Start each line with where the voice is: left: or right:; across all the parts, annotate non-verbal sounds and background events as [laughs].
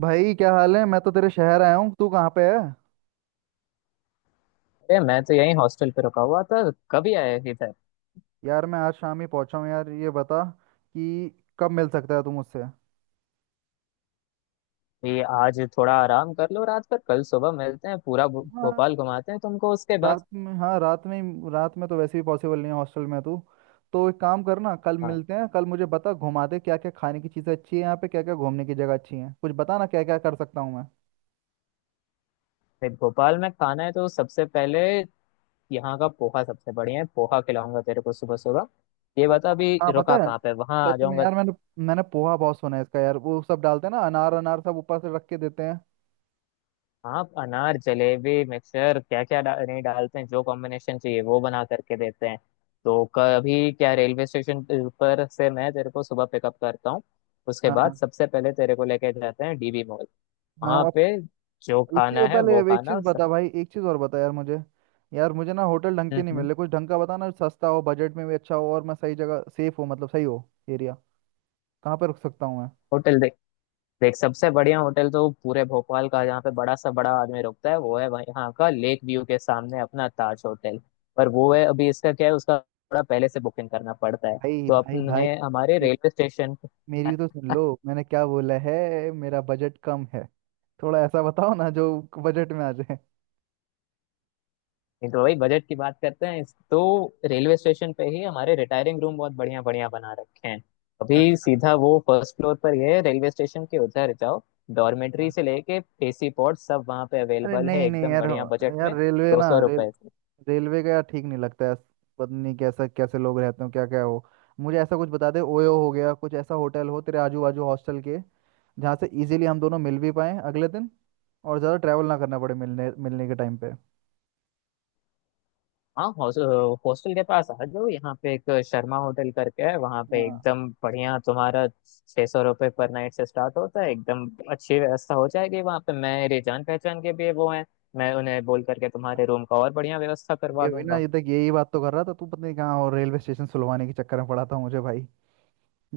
right: भाई, क्या हाल है। मैं तो तेरे शहर आया हूँ। तू कहाँ पे है?
left: अरे मैं तो यहीं हॉस्टल पे रुका हुआ था। कभी आया इधर?
right: यार, मैं आज शाम ही पहुँचा हूँ। यार, ये बता कि कब मिल सकता है तू मुझसे?
left: ये आज थोड़ा आराम कर लो रात पर, कल सुबह मिलते हैं। पूरा भो-
right: हाँ,
left: भोपाल घुमाते हैं तुमको उसके बाद।
right: रात में। हाँ, रात में तो वैसे भी पॉसिबल नहीं है। हॉस्टल में है तू? तो एक काम करना, कल
left: हाँ,
right: मिलते हैं। कल मुझे बता, घुमा दे क्या क्या खाने की चीज़ें अच्छी है यहाँ पे, क्या क्या घूमने की जगह अच्छी है। कुछ बता ना, क्या क्या कर सकता हूँ मैं।
left: फिर भोपाल में खाना है तो सबसे पहले यहाँ का पोहा सबसे बढ़िया है। पोहा खिलाऊंगा तेरे को सुबह सुबह। ये बता अभी
right: हाँ, पता
left: रुका
right: है।
left: कहाँ पे, वहां आ
right: सच में
left: जाऊंगा।
right: यार, मैंने मैंने पोहा बहुत सुना है इसका। यार, वो सब डालते हैं ना, अनार, अनार सब ऊपर से रख के देते हैं।
left: आप अनार जलेबी मिक्सचर क्या क्या नहीं डालते हैं, जो कॉम्बिनेशन चाहिए वो बना करके देते हैं। तो कभी क्या, रेलवे स्टेशन पर से मैं तेरे को सुबह पिकअप करता हूँ। उसके
right: हाँ
left: बाद
right: हाँ
left: सबसे पहले तेरे को लेके जाते हैं डीबी मॉल।
right: हाँ,
left: वहाँ
right: वो।
left: पे जो
right: एक चीज
left: खाना है
right: पहले,
left: वो
right: एक चीज
left: खाना स-
right: बता भाई, एक चीज और बता यार मुझे। यार, मुझे ना होटल ढंग के नहीं
left: हम्म।
right: मिले। कुछ ढंग का बता ना, सस्ता हो, बजट में भी अच्छा हो, और मैं सही जगह, सेफ हो, मतलब सही हो एरिया। कहाँ पे रुक सकता हूँ मैं?
left: होटल देख। देख, सबसे बढ़िया होटल तो पूरे भोपाल का, जहाँ पे बड़ा सा बड़ा आदमी रुकता है वो है यहाँ का लेक व्यू के सामने अपना ताज होटल। पर वो है, अभी इसका क्या है, उसका थोड़ा पहले से बुकिंग करना पड़ता है।
right: भाई
left: तो
right: भाई भाई,
left: अपने हमारे
right: तो
left: रेलवे स्टेशन पे।
right: मेरी भी तो सुन लो, मैंने क्या बोला है। मेरा बजट कम है, थोड़ा ऐसा बताओ ना जो बजट में आ जाए।
left: नहीं तो वही बजट की बात करते हैं तो रेलवे स्टेशन पे ही हमारे रिटायरिंग रूम बहुत बढ़िया बढ़िया बना रखे हैं। अभी
right: अच्छा।
left: सीधा वो फर्स्ट फ्लोर पर ये रेलवे स्टेशन के उधर जाओ, डॉर्मेट्री से लेके एसी पॉड सब वहाँ पे
right: अरे
left: अवेलेबल है,
right: नहीं नहीं
left: एकदम
right: यार।
left: बढ़िया बजट
right: यार,
left: में,
right: रेलवे
left: दो
right: ना
left: सौ
right: रेल
left: रुपए
right: रेलवे का यार ठीक नहीं लगता है। पता नहीं कैसा, कैसे लोग रहते हो, क्या क्या हो। मुझे ऐसा कुछ बता दे, ओयो हो गया कुछ, ऐसा होटल हो तेरे आजू बाजू हॉस्टल के, जहाँ से इजीली हम दोनों मिल भी पाएं अगले दिन, और ज़्यादा ट्रैवल ना करना पड़े मिलने मिलने के टाइम पे।
left: हाँ, हॉस्टल के पास आ जाओ, यहाँ पे एक शर्मा होटल करके है, वहाँ पे
right: हाँ
left: एकदम बढ़िया तुम्हारा 600 रुपये पर नाइट से स्टार्ट होता है। एकदम अच्छी व्यवस्था हो जाएगी वहाँ पे, मेरे जान पहचान के भी वो हैं। मैं उन्हें बोल करके तुम्हारे
right: हाँ,
left: रूम का और बढ़िया व्यवस्था
right: ये
left: करवा
right: हुई ना,
left: दूंगा।
right: ये तक यही बात तो कर रहा था तू। पता नहीं कहाँ और रेलवे स्टेशन सुलवाने के चक्कर में पड़ा था मुझे भाई।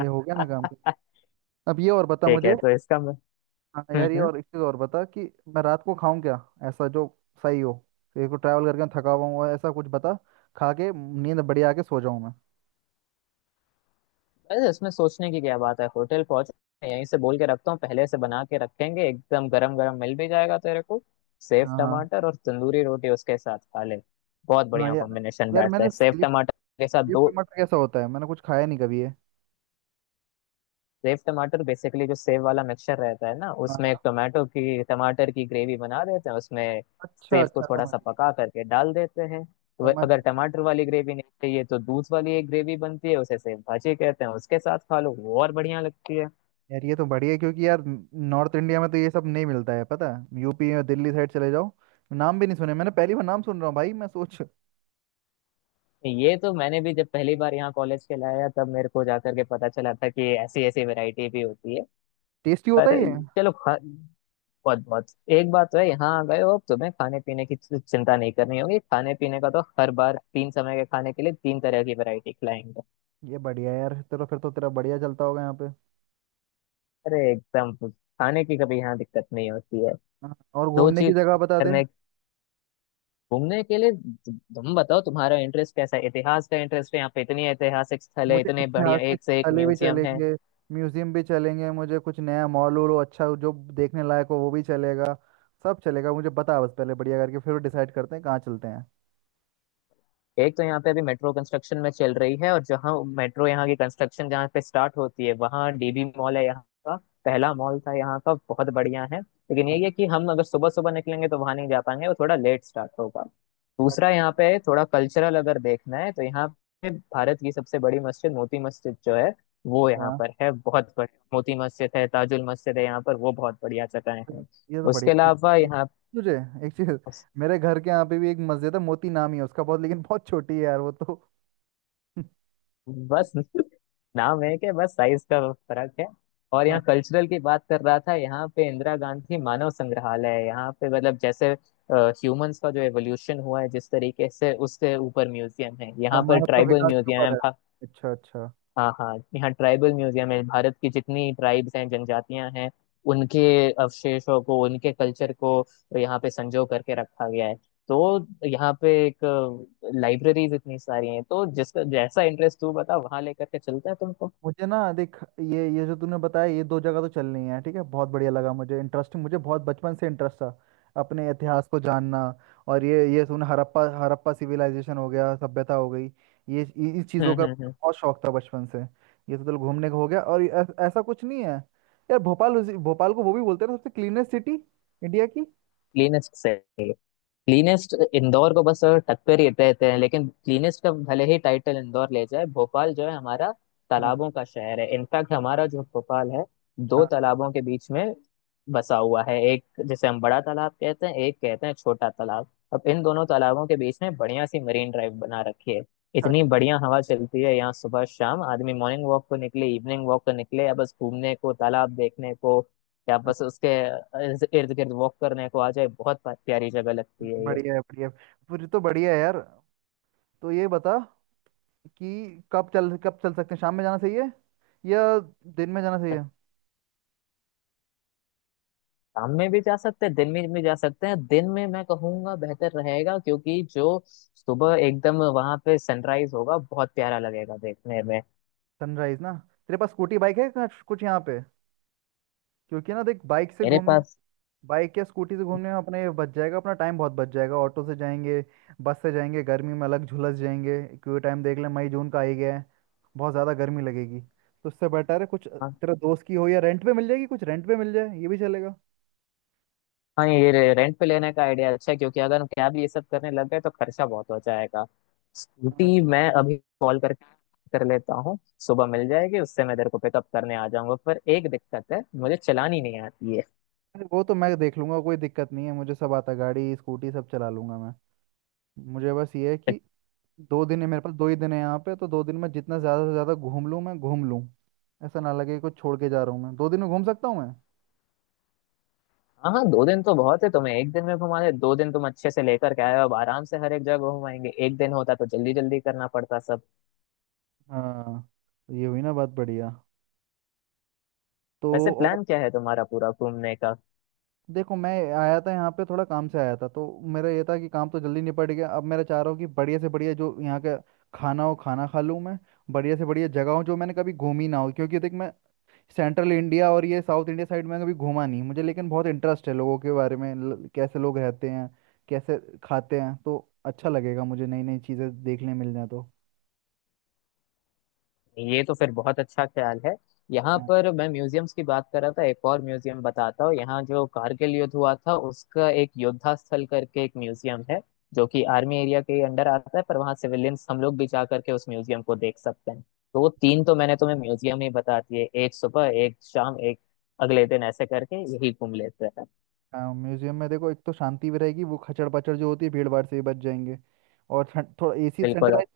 right: ये हो गया ना काम।
left: [laughs]
right: अब ये और बता
left: ठीक है
right: मुझे।
left: तो इसका।
right: हाँ
left: हम्म
right: यार, ये
left: हम्म।
right: और एक चीज़ और बता कि मैं रात को खाऊं क्या, ऐसा जो सही हो। एक को ट्रैवल करके थका हुआ हूँ, ऐसा कुछ बता खा के नींद बढ़िया आके सो जाऊं मैं।
left: अरे इसमें सोचने की क्या बात है, होटल पहुंचे यहीं से बोल के रखता हूँ, पहले से बना के रखेंगे, एकदम गरम गरम मिल भी जाएगा तेरे को। सेव
right: हाँ हाँ
left: टमाटर और तंदूरी रोटी उसके साथ खा ले। बहुत
right: हाँ
left: बढ़िया
right: यार।
left: कॉम्बिनेशन
right: यार,
left: बैठता
right: मैंने
left: है सेव
right: स्लीप
left: टमाटर के साथ
right: स्लीप
left: दो।
right: मटर कैसा होता है, मैंने कुछ खाया नहीं कभी है।
left: सेव टमाटर बेसिकली जो सेव वाला मिक्सचर रहता है ना, उसमें एक
right: हाँ,
left: टोमेटो की टमाटर की ग्रेवी बना देते हैं, उसमें
right: अच्छा
left: सेव को
right: अच्छा,
left: थोड़ा
right: समझ
left: सा
right: गया।
left: पका करके डाल देते हैं तो
right: समझ
left: अगर
right: गया
left: टमाटर वाली ग्रेवी नहीं चाहिए तो दूध वाली एक ग्रेवी बनती है, उसे सेव भाजी कहते हैं। उसके साथ खा लो, वो और बढ़िया लगती है।
right: यार, ये तो बढ़िया है क्योंकि यार, नॉर्थ इंडिया में तो ये सब नहीं मिलता है। पता है, यूपी या दिल्ली साइड चले जाओ, नाम भी नहीं सुने। मैंने पहली बार नाम सुन रहा हूँ भाई, मैं सोच,
left: ये तो मैंने भी जब पहली बार यहाँ कॉलेज के लाया तब मेरे को जाकर के पता चला था कि ऐसी ऐसी वैरायटी भी होती है।
right: टेस्टी होता
left: पर
right: ही है।
left: चलो खा। बहुत बहुत, एक बात तो है, यहाँ आ गए हो अब तुम्हें खाने पीने की चिंता नहीं करनी होगी। खाने पीने का तो हर बार तीन समय के खाने के लिए तीन तरह की वैरायटी खिलाएंगे।
right: ये बढ़िया है यार तेरा, फिर तो तेरा बढ़िया चलता होगा यहाँ पे।
left: अरे एकदम खाने की कभी यहाँ दिक्कत नहीं होती है।
right: हाँ, और
left: दो
right: घूमने की
left: चीज
right: जगह बता दे।
left: करने, घूमने के लिए तुम बताओ तुम्हारा इंटरेस्ट कैसा है। इतिहास का इंटरेस्ट है? यहाँ पे इतनी ऐतिहासिक स्थल है,
right: मुझे
left: इतने बढ़िया
right: ऐतिहासिक
left: एक से एक
right: स्थलें भी
left: म्यूजियम है।
right: चलेंगे, म्यूजियम भी चलेंगे, मुझे कुछ नया मॉल वॉल हो, अच्छा हो, जो देखने लायक हो वो भी चलेगा। सब चलेगा मुझे, बता बस, पहले बढ़िया करके फिर डिसाइड करते हैं कहाँ चलते हैं।
left: एक तो यहाँ पे अभी मेट्रो कंस्ट्रक्शन में चल रही है, और जहाँ मेट्रो यहाँ की कंस्ट्रक्शन जहाँ पे स्टार्ट होती है वहाँ डीबी मॉल है, यहाँ का पहला मॉल था, यहाँ का बहुत बढ़िया है। लेकिन
right: अ-
left: यही है कि हम अगर सुबह सुबह निकलेंगे तो वहाँ नहीं जा पाएंगे, वो थोड़ा लेट स्टार्ट होगा।
right: अच्छा।
left: दूसरा यहाँ पे थोड़ा कल्चरल अगर देखना है तो यहाँ पे भारत की सबसे बड़ी मस्जिद मोती मस्जिद जो है वो यहाँ पर है। बहुत बढ़िया मोती मस्जिद है, ताजुल मस्जिद है यहाँ पर, वो बहुत बढ़िया जगह
right: अरे,
left: है।
right: ये तो बढ़िया
left: उसके अलावा
right: ये-
left: यहाँ
right: तुझे एक चीज, मेरे घर के यहाँ पे भी एक मस्जिद है, मोती नाम ही है उसका, बहुत लेकिन बहुत छोटी है यार वो तो।
left: बस।
right: [laughs]
left: [laughs] नाम है कि बस साइज का फर्क है। और
right: हाँ,
left: यहाँ कल्चरल की बात कर रहा था, यहाँ पे इंदिरा गांधी मानव संग्रहालय है। यहाँ पे मतलब जैसे ह्यूमंस का जो एवोल्यूशन हुआ है जिस तरीके से, उससे ऊपर म्यूजियम है,
right: अच्छा,
left: यहाँ पर
right: मानव का
left: ट्राइबल
right: विकास के
left: म्यूजियम
right: ऊपर है।
left: है।
right: अच्छा अच्छा।
left: हाँ हाँ, यहाँ ट्राइबल म्यूजियम है, भारत की जितनी ट्राइब्स हैं, जनजातियां हैं उनके अवशेषों को, उनके कल्चर को यहाँ पे संजो करके रखा गया है। तो यहाँ पे एक लाइब्रेरीज इतनी सारी हैं, तो जिसका जैसा इंटरेस्ट तू बता वहाँ लेकर के चलता है तुमको।
right: मुझे ना देख, ये जो तूने बताया ये दो जगह तो चलनी है, ठीक है, बहुत बढ़िया लगा मुझे, इंटरेस्टिंग। मुझे बहुत बचपन से इंटरेस्ट था अपने इतिहास को जानना। और ये तूने हड़प्पा हड़प्पा सिविलाइजेशन हो गया, सभ्यता हो गई, ये इस चीज़ों का मुझे
left: हम्म।
right: बहुत शौक था बचपन से। ये तो चल, घूमने का हो गया। और ऐसा कुछ नहीं है यार, भोपाल भोपाल को वो भी बोलते हैं ना सबसे क्लीनेस्ट सिटी इंडिया की?
left: क्लीनेस्ट? क्लीनेस्ट इंदौर को बस टक्कर ही देते हैं, लेकिन क्लीनेस्ट का भले ही टाइटल इंदौर ले जाए, भोपाल जो है हमारा
right: हाँ
left: तालाबों का शहर है। इनफैक्ट हमारा जो भोपाल है दो
right: हाँ,
left: तालाबों के बीच में बसा हुआ है, एक जिसे हम बड़ा तालाब कहते हैं, एक कहते हैं छोटा तालाब। अब इन दोनों तालाबों के बीच में बढ़िया सी मरीन ड्राइव बना रखी है। इतनी
right: अच्छा
left: बढ़िया हवा चलती है यहाँ सुबह शाम, आदमी मॉर्निंग वॉक को निकले, इवनिंग वॉक को निकले, या बस घूमने को, तालाब देखने को, कि आप बस
right: अच्छा।
left: उसके इर्द गिर्द वॉक करने को आ जाए। बहुत प्यारी जगह लगती
right: अच्छा,
left: है ये।
right: बढ़िया है, बढ़िया है। फिर तो बढ़िया है यार। तो ये बता कि कब चल सकते हैं, शाम में जाना सही है या दिन में जाना सही है?
left: शाम में भी जा सकते हैं, दिन में भी जा सकते हैं, दिन में मैं कहूंगा बेहतर रहेगा क्योंकि जो सुबह एकदम वहां पे सनराइज होगा बहुत प्यारा लगेगा देखने में।
right: सनराइज ना। तेरे पास स्कूटी, बाइक है कुछ कुछ यहाँ पे? क्योंकि ना देख, बाइक से
left: मेरे
right: घूमने,
left: पास।
right: बाइक या स्कूटी से घूमने में अपना ये बच जाएगा, अपना टाइम बहुत बच जाएगा। ऑटो से जाएंगे, बस से जाएंगे, गर्मी में अलग झुलस जाएंगे, क्योंकि टाइम देख ले, मई जून का आ ही गया है। बहुत ज़्यादा गर्मी लगेगी, तो उससे बेटर है कुछ
left: हाँ
right: तेरा दोस्त की हो या रेंट पे मिल जाएगी, कुछ रेंट पे मिल जाए ये भी चलेगा।
left: हाँ, ये रेंट पे लेने का आइडिया अच्छा है क्योंकि अगर हम कैब ये सब करने लग गए तो खर्चा बहुत हो जाएगा। स्कूटी
right: अच्छा।
left: मैं अभी कॉल करके कर लेता हूँ, सुबह मिल जाएगी, उससे मैं तेरे को पिकअप करने आ जाऊंगा, पर एक दिक्कत है, मुझे चलानी नहीं आती है।
right: अरे वो तो मैं देख लूंगा, कोई दिक्कत नहीं है। मुझे सब आता है, गाड़ी, स्कूटी सब चला लूंगा मैं। मुझे बस ये है कि दो दिन है मेरे पास, दो ही दिन है यहाँ पे। तो दो दिन में जितना ज़्यादा से ज़्यादा घूम लूँ मैं, घूम लूँ। ऐसा ना लगे कुछ छोड़ के जा रहा हूँ। मैं दो दिन में घूम सकता हूँ मैं।
left: हाँ हाँ, दो दिन तो बहुत है, तुम्हें एक दिन में घुमा दे, दो दिन तुम अच्छे से लेकर के आए हो, अब आराम से हर एक जगह घुमाएंगे, एक दिन होता तो जल्दी जल्दी करना पड़ता सब।
right: हाँ, तो ये हुई ना बात, बढ़िया। तो,
left: वैसे
right: और,
left: प्लान क्या है तुम्हारा पूरा घूमने का?
right: देखो, मैं आया था यहाँ पे, थोड़ा काम से आया था, तो मेरा ये था कि काम तो जल्दी निपट गया। अब मेरा चाह रहा हूँ कि बढ़िया से बढ़िया जो यहाँ का खाना हो, खाना खा लूँ मैं। बढ़िया से बढ़िया जगह हो जो मैंने कभी घूमी ना हो, क्योंकि देख मैं सेंट्रल इंडिया और ये साउथ इंडिया साइड में कभी घूमा नहीं मुझे, लेकिन बहुत इंटरेस्ट है लोगों के बारे में, कैसे लोग रहते हैं, कैसे खाते हैं। तो अच्छा लगेगा मुझे, नई नई चीज़ें देखने मिल जाए तो।
left: ये तो फिर बहुत अच्छा ख्याल है। यहाँ
right: हाँ
left: पर मैं म्यूजियम्स की बात कर रहा था, एक और म्यूजियम बताता हूँ, यहाँ जो कारगिल युद्ध हुआ था उसका एक योद्धा स्थल करके एक म्यूजियम है, जो कि आर्मी एरिया के अंडर आता है पर वहाँ सिविलियंस हम लोग भी जा करके उस म्यूजियम को देख सकते हैं। तो वो तीन तो मैंने तुम्हें म्यूजियम ही बता दिए, एक सुबह एक शाम एक अगले दिन, ऐसे करके यही घूम लेते हैं।
right: हाँ, म्यूजियम में देखो, एक तो शांति भी रहेगी, वो खचड़ पचड़ जो होती है भीड़ भाड़ से भी बच जाएंगे। और ठंड, थोड़ा एसी
left: बिल्कुल।
right: सेंट्रलाइज,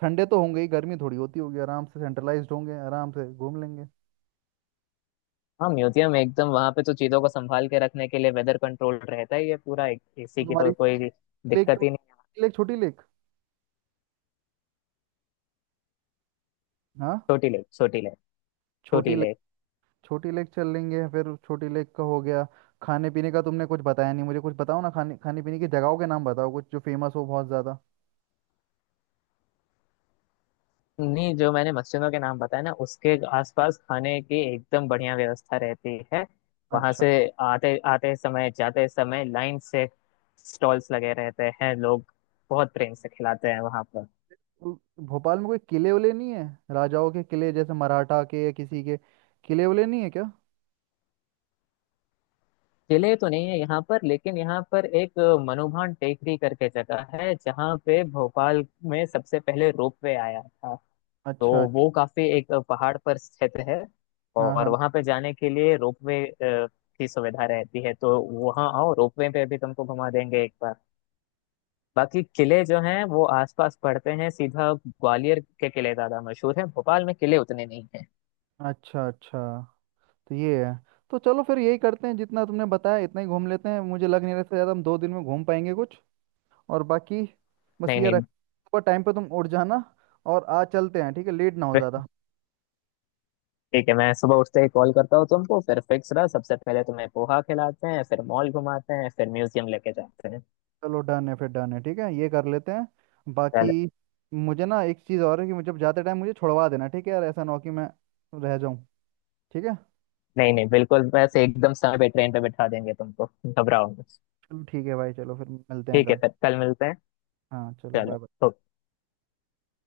right: ठंडे तो होंगे ही, गर्मी थोड़ी होती होगी, आराम से सेंट्रलाइज्ड होंगे, आराम से घूम लेंगे।
left: हाँ, म्यूजियम एकदम वहाँ पे तो चीजों को संभाल के रखने के लिए वेदर कंट्रोल रहता ही है पूरा, इसी
right: तो
left: की
right: तुम्हारी
left: तो कोई
right: लेक
left: दिक्कत
right: तो,
left: ही नहीं।
right: लेक, छोटी लेक। हाँ,
left: छोटी लेक, छोटी
right: छोटी लेक,
left: लेक।
right: छोटी लेक चल लेंगे। फिर छोटी लेक का हो गया। खाने पीने का तुमने कुछ बताया नहीं मुझे, कुछ बताओ ना, खाने खाने पीने की जगहों के नाम बताओ, कुछ जो फेमस हो बहुत ज़्यादा।
left: नहीं, जो मैंने मस्जिदों के नाम बताया ना उसके आसपास खाने की एकदम बढ़िया व्यवस्था रहती है। वहां
right: अच्छा।
left: से आते आते समय, जाते समय लाइन से स्टॉल्स लगे रहते हैं, लोग बहुत प्रेम से खिलाते हैं वहां पर।
right: तो भोपाल में कोई किले उले नहीं है? राजाओं के किले जैसे मराठा के या किसी के, किले उले नहीं है क्या?
left: किले तो नहीं है यहाँ पर, लेकिन यहाँ पर एक मनुभान टेकरी करके जगह है जहाँ पे भोपाल में सबसे पहले रोपवे आया था। तो
right: अच्छा।
left: वो काफी एक पहाड़ पर क्षेत्र है
right: हाँ
left: और
right: हाँ,
left: वहां पे जाने के लिए रोपवे की सुविधा रहती है। तो वहां आओ, रोपवे पे भी तुमको घुमा देंगे एक बार। बाकी किले जो हैं वो आसपास पड़ते हैं, सीधा ग्वालियर के किले ज्यादा मशहूर है, भोपाल में किले उतने नहीं हैं।
right: अच्छा अच्छा। तो ये है, तो चलो फिर यही करते हैं, जितना तुमने बताया इतना ही घूम लेते हैं, मुझे लग नहीं रहा इससे ज़्यादा हम दो दिन में घूम पाएंगे कुछ। और बाकी, बस
left: नहीं
right: ये रख,
left: नहीं।
right: सुबह टाइम पे तुम उठ जाना और आज चलते हैं, ठीक है, लेट ना हो
left: फिर
right: ज़्यादा।
left: ठीक है, मैं सुबह उठते ही कॉल करता हूँ तुमको, फिर फिक्स रहा, सबसे पहले तुम्हें पोहा खिलाते हैं, फिर मॉल घुमाते हैं, फिर म्यूजियम लेके जाते हैं।
right: चलो, डन है फिर, डन है, ठीक है, ये कर लेते हैं
left: चलो।
right: बाकी। मुझे ना एक चीज़ और है कि मुझे जाते टाइम मुझे छुड़वा देना, ठीक है यार, ऐसा ना हो कि मैं रह जाऊं। ठीक है।
left: नहीं नहीं बिल्कुल, वैसे एकदम समय पे ट्रेन पे बिठा देंगे तुमको, घबराओ मत।
right: चलो ठीक है भाई, चलो फिर मिलते हैं
left: ठीक है,
right: कल।
left: फिर कल मिलते हैं।
right: हाँ चलो, बाय
left: चलो
right: बाय।
left: तो